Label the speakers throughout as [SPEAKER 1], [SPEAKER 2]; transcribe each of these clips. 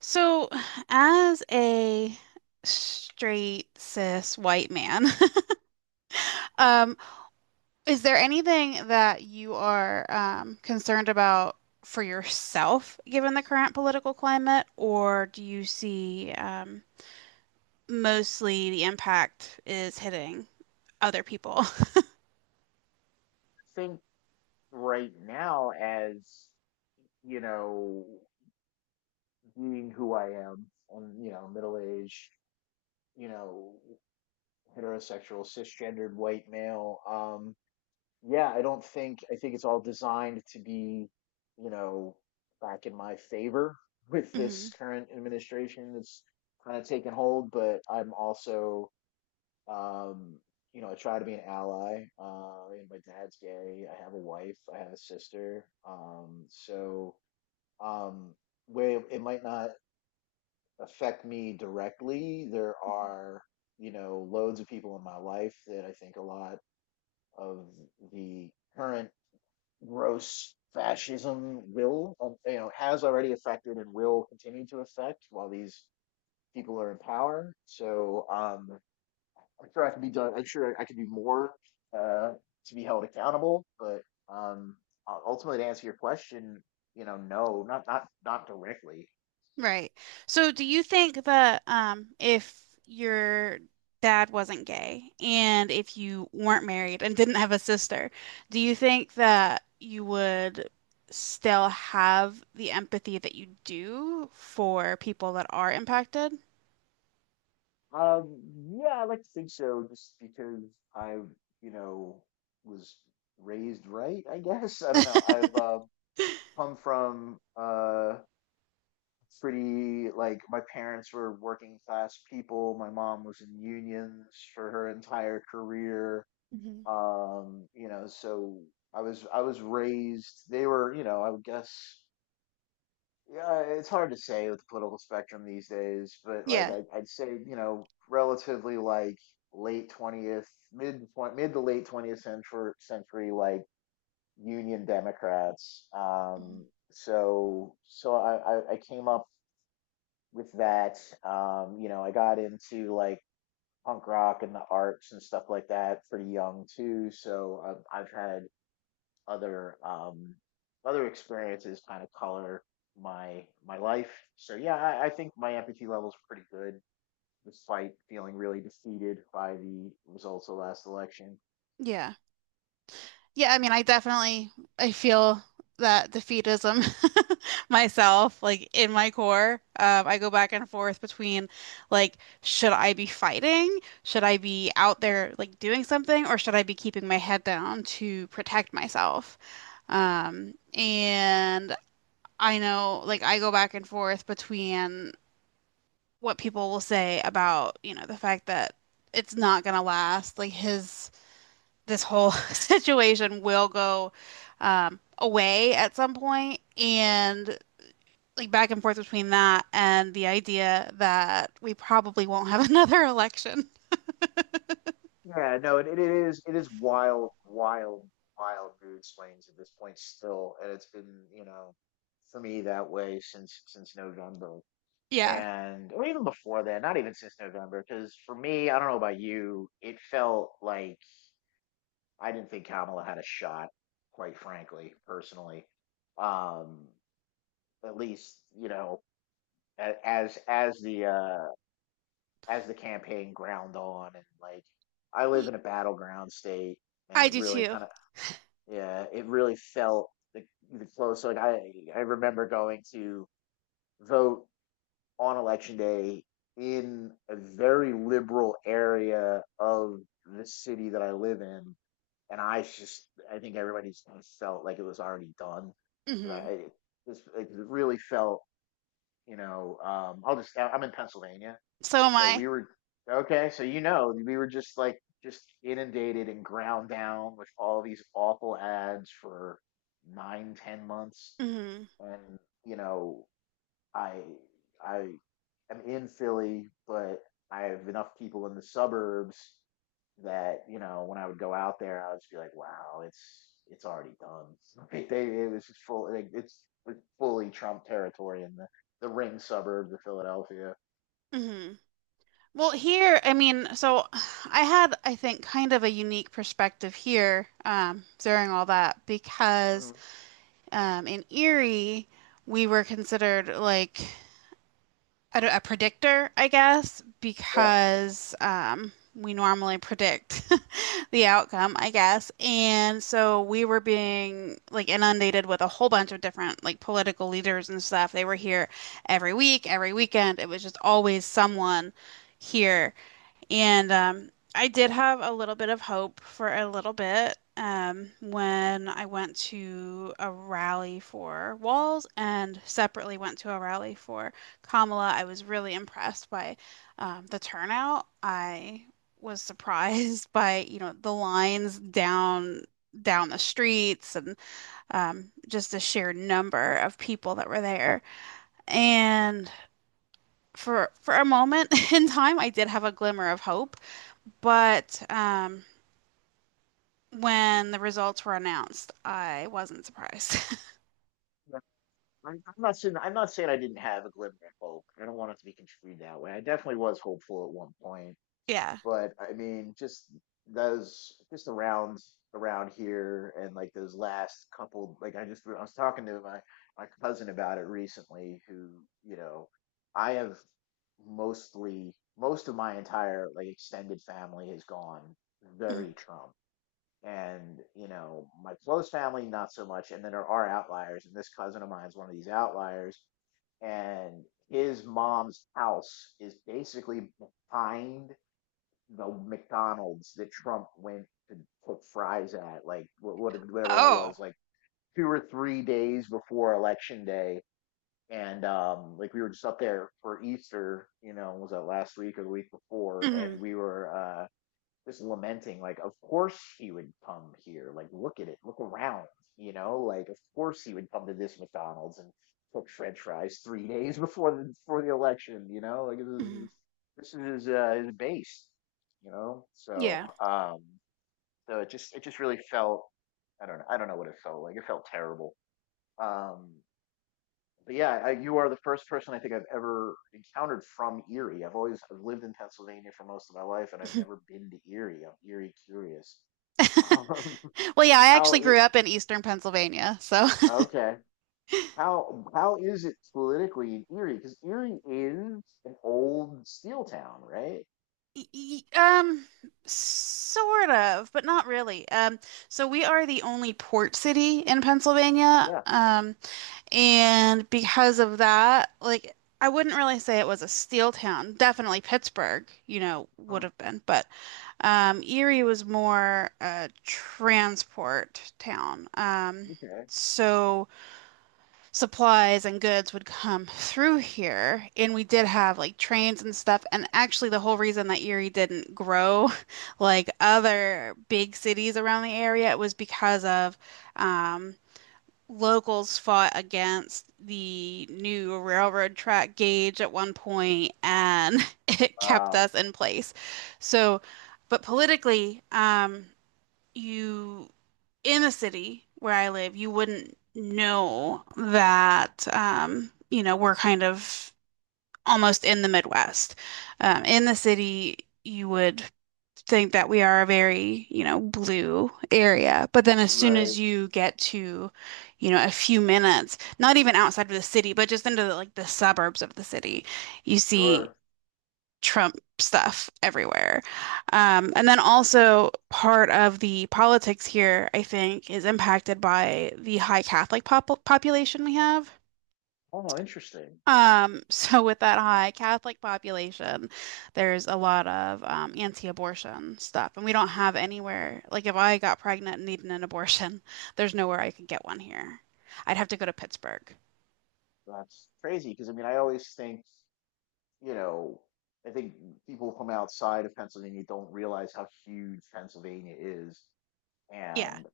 [SPEAKER 1] So, as a straight cis white man, um, is there anything that you are concerned about for yourself, given the current political climate, or do you see mostly the impact is hitting other people?
[SPEAKER 2] Think right now, as, you know being who I am, I'm, middle aged, you know heterosexual cisgendered white male. Yeah, I don't think I think it's all designed to be, you know back in my favor with this
[SPEAKER 1] Mhm.
[SPEAKER 2] current administration that's kind of taken hold, but I'm also Um, I try to be an ally. And my dad's gay. I have a wife. I have a sister. So um, where it might not affect me directly, there are, loads of people in my life that I think a lot of the current gross fascism will, has already affected and will continue to affect while these people are in power. So I'm sure I can be done. I'm sure I could do more uh, to be held accountable. But um, ultimately, to answer your question, no, not directly.
[SPEAKER 1] Right. So do you think that if your dad wasn't gay and if you weren't married and didn't have a sister, do you think that you would still have the empathy that you do for people that are impacted?
[SPEAKER 2] Um, yeah, I like to think so, just because I, you know, was raised right. I guess I don't know. I've come from pretty, like, my parents were working class people. My mom was in unions for her entire career.
[SPEAKER 1] hmm
[SPEAKER 2] So I was raised. They were, I would guess. Yeah, it's hard to say with the political spectrum these days, but like
[SPEAKER 1] Yeah.
[SPEAKER 2] I'd say, relatively, like, late 20th, mid to late 20th century, like Union Democrats.
[SPEAKER 1] Mhm.
[SPEAKER 2] So I came up with that. I got into, like, punk rock and the arts and stuff like that pretty young too. So I've had other other experiences kind of color my life. So yeah, I think my empathy level is pretty good, despite feeling really defeated by the results of last election.
[SPEAKER 1] Yeah. Yeah, I mean, I definitely I feel that defeatism myself, like in my core. I go back and forth between like, should I be fighting? Should I be out there like doing something, or should I be keeping my head down to protect myself? And I know like I go back and forth between what people will say about, the fact that it's not gonna last, like his this whole situation will go away at some point, and like back and forth between that and the idea that we probably won't have another election.
[SPEAKER 2] Yeah, no, it is wild, wild, wild mood swings at this point still, and it's been, for me, that way since November,
[SPEAKER 1] Yeah.
[SPEAKER 2] and or even before that, not even since November, because for me, I don't know about you, it felt like I didn't think Kamala had a shot, quite frankly, personally. Um, at least, a- as as the uh, as the campaign ground on, and, like, I live
[SPEAKER 1] Y-
[SPEAKER 2] in a battleground state, and
[SPEAKER 1] I
[SPEAKER 2] it
[SPEAKER 1] do
[SPEAKER 2] really
[SPEAKER 1] too.
[SPEAKER 2] kind of, yeah, it really felt the close. Like, I remember going to vote on election day in a very liberal area of the city that I live in, and I think everybody just felt like it was already done. 'Cause
[SPEAKER 1] hmm
[SPEAKER 2] I this It really felt, I'm in Pennsylvania,
[SPEAKER 1] So am
[SPEAKER 2] so
[SPEAKER 1] I.
[SPEAKER 2] we were okay. So we were just like just inundated and ground down with all these awful ads for 9 or 10 months,
[SPEAKER 1] hmm
[SPEAKER 2] and you know I I am in Philly, but I have enough people in the suburbs that when I would go out there, I would just be like, "Wow, it's already done." Like, they it was just full, like, it's fully Trump territory in the ring suburbs of Philadelphia.
[SPEAKER 1] hmm Well, here, I mean, so I had, I think, kind of a unique perspective here during all that because
[SPEAKER 2] Mhm.
[SPEAKER 1] in Erie, we were considered like a predictor, I guess,
[SPEAKER 2] Yeah,
[SPEAKER 1] because we normally predict the outcome, I guess. And so we were being like inundated with a whole bunch of different like political leaders and stuff. They were here every week, every weekend. It was just always someone here. And I did have a little bit of hope for a little bit when I went to a rally for Walls and separately went to a rally for Kamala. I was really impressed by the turnout. I was surprised by, you know, the lines down the streets and just the sheer number of people that were there. And for a moment in time, I did have a glimmer of hope but when the results were announced, I wasn't surprised.
[SPEAKER 2] yeah, I'm not saying I didn't have a glimmer of hope. I don't want it to be construed that way. I definitely was hopeful at one point.
[SPEAKER 1] Yeah.
[SPEAKER 2] But I mean, just those, just around here, and like those last couple, like I was talking to my cousin about it recently, who, you know, I have mostly most of my entire, like, extended family has gone
[SPEAKER 1] Mhm.
[SPEAKER 2] very Trump. And you know, my close family, not so much. And then there are outliers, and this cousin of mine is one of these outliers, and his mom's house is basically behind the McDonald's that Trump went to put fries at, like, what, whatever that
[SPEAKER 1] Oh.
[SPEAKER 2] was, like, 2 or 3 days before election day. And like, we were just up there for Easter. You know, was that last week or the week before? And
[SPEAKER 1] Mhm.
[SPEAKER 2] we were just lamenting, like, of course he would come here. Like, look at it, look around, you know, like, of course he would come to this McDonald's and cook French fries 3 days before the election. You know, like, this
[SPEAKER 1] Mhm.
[SPEAKER 2] is his base, So,
[SPEAKER 1] Yeah.
[SPEAKER 2] so it just really felt, I don't know what it felt like. It felt terrible. Um, but yeah, you are the first person I think I've ever encountered from Erie. I've lived in Pennsylvania for most of my life, and I've never been to Erie. I'm Erie curious. Um,
[SPEAKER 1] Well, yeah, I
[SPEAKER 2] how
[SPEAKER 1] actually grew
[SPEAKER 2] it
[SPEAKER 1] up in Eastern Pennsylvania, so
[SPEAKER 2] okay? How is it politically in Erie? Because Erie is an old steel town, right?
[SPEAKER 1] um sort of, but not really. So we are the only port city in Pennsylvania.
[SPEAKER 2] Yeah.
[SPEAKER 1] And because of that, like I wouldn't really say it was a steel town. Definitely Pittsburgh, you know,
[SPEAKER 2] Hmm.
[SPEAKER 1] would have been, but Erie was more a transport town.
[SPEAKER 2] Okay.
[SPEAKER 1] So supplies and goods would come through here, and we did have like trains and stuff. And actually, the whole reason that Erie didn't grow like other big cities around the area was because of um, locals fought against the new railroad track gauge at one point and it kept
[SPEAKER 2] Wow.
[SPEAKER 1] us in place. So, but politically, you in the city where I live, you wouldn't know that, you know, we're kind of almost in the Midwest. In the city, you would think that we are a very, you know, blue area. But then as soon
[SPEAKER 2] Right.
[SPEAKER 1] as you get to, you know, a few minutes, not even outside of the city, but just into the, like the suburbs of the city, you see
[SPEAKER 2] Sure.
[SPEAKER 1] Trump stuff everywhere. And then also part of the politics here, I think, is impacted by the high Catholic pop population we have.
[SPEAKER 2] Oh, interesting.
[SPEAKER 1] So with that high Catholic population, there's a lot of anti-abortion stuff, and we don't have anywhere. Like if I got pregnant and needed an abortion, there's nowhere I could get one here. I'd have to go to Pittsburgh.
[SPEAKER 2] That's crazy. Because I mean, I always think you know, I think people from outside of Pennsylvania don't realize how huge Pennsylvania is.
[SPEAKER 1] Yeah.
[SPEAKER 2] And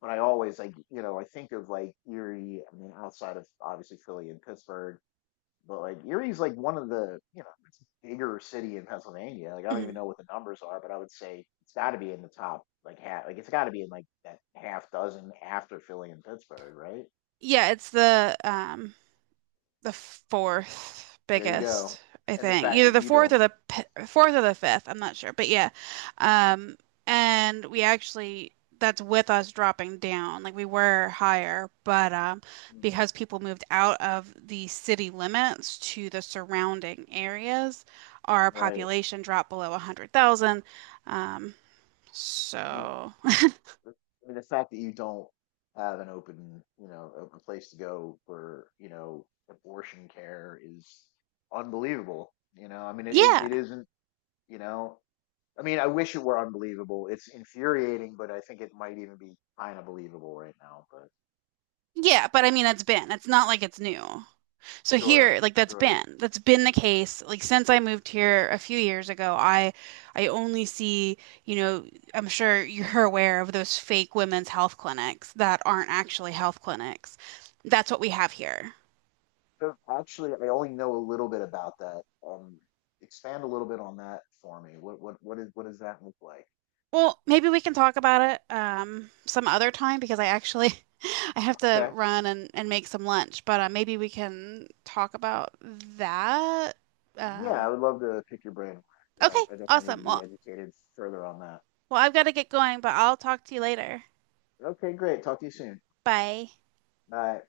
[SPEAKER 2] but I always like, you know, I think of, like, Erie, I mean, outside of obviously Philly and Pittsburgh, but like Erie's like one of the, it's a bigger city in Pennsylvania. Like, I don't
[SPEAKER 1] hmm
[SPEAKER 2] even know what the numbers are, but I would say it's got to be in the top, like, half, like it's got to be in like that half dozen after Philly and Pittsburgh, right?
[SPEAKER 1] Yeah, it's the fourth
[SPEAKER 2] There you go.
[SPEAKER 1] biggest, I
[SPEAKER 2] And the
[SPEAKER 1] think.
[SPEAKER 2] fact
[SPEAKER 1] Either
[SPEAKER 2] that
[SPEAKER 1] the
[SPEAKER 2] you
[SPEAKER 1] fourth
[SPEAKER 2] don't,
[SPEAKER 1] or the p fourth or the fifth. I'm not sure, but yeah. Um, and we actually that's with us dropping down. Like we were higher, but
[SPEAKER 2] mm,
[SPEAKER 1] because people moved out of the city limits to the surrounding areas, our
[SPEAKER 2] right?
[SPEAKER 1] population dropped below 100,000. Um,
[SPEAKER 2] I mean,
[SPEAKER 1] so
[SPEAKER 2] I the fact that you don't have an open, open place to go for, you know, abortion care is unbelievable. I mean, it, it
[SPEAKER 1] yeah,
[SPEAKER 2] it isn't, you know, I mean, I wish it were unbelievable. It's infuriating, but I think it might even be kind of believable right now. But
[SPEAKER 1] yeah. But I mean, it's been. It's not like it's new. So
[SPEAKER 2] sure,
[SPEAKER 1] here, like that's
[SPEAKER 2] sure.
[SPEAKER 1] been that's been the case. Like since I moved here a few years ago, I only see, you know, I'm sure you're aware of those fake women's health clinics that aren't actually health clinics. That's what we have here.
[SPEAKER 2] So actually, I only know a little bit about that. Um, Expand a little bit on that for me. What does that look like?
[SPEAKER 1] Well, maybe we can talk about it some other time because I actually I have to
[SPEAKER 2] Okay.
[SPEAKER 1] run and make some lunch, but maybe we can talk about that.
[SPEAKER 2] Yeah, I
[SPEAKER 1] Um
[SPEAKER 2] would love to pick your brain more, 'cause I,
[SPEAKER 1] okay,
[SPEAKER 2] I definitely need
[SPEAKER 1] awesome.
[SPEAKER 2] to be
[SPEAKER 1] Well,
[SPEAKER 2] educated further on that.
[SPEAKER 1] well, I've got to get going, but I'll talk to you later.
[SPEAKER 2] Okay, great. Talk to you soon.
[SPEAKER 1] Bye.
[SPEAKER 2] Bye.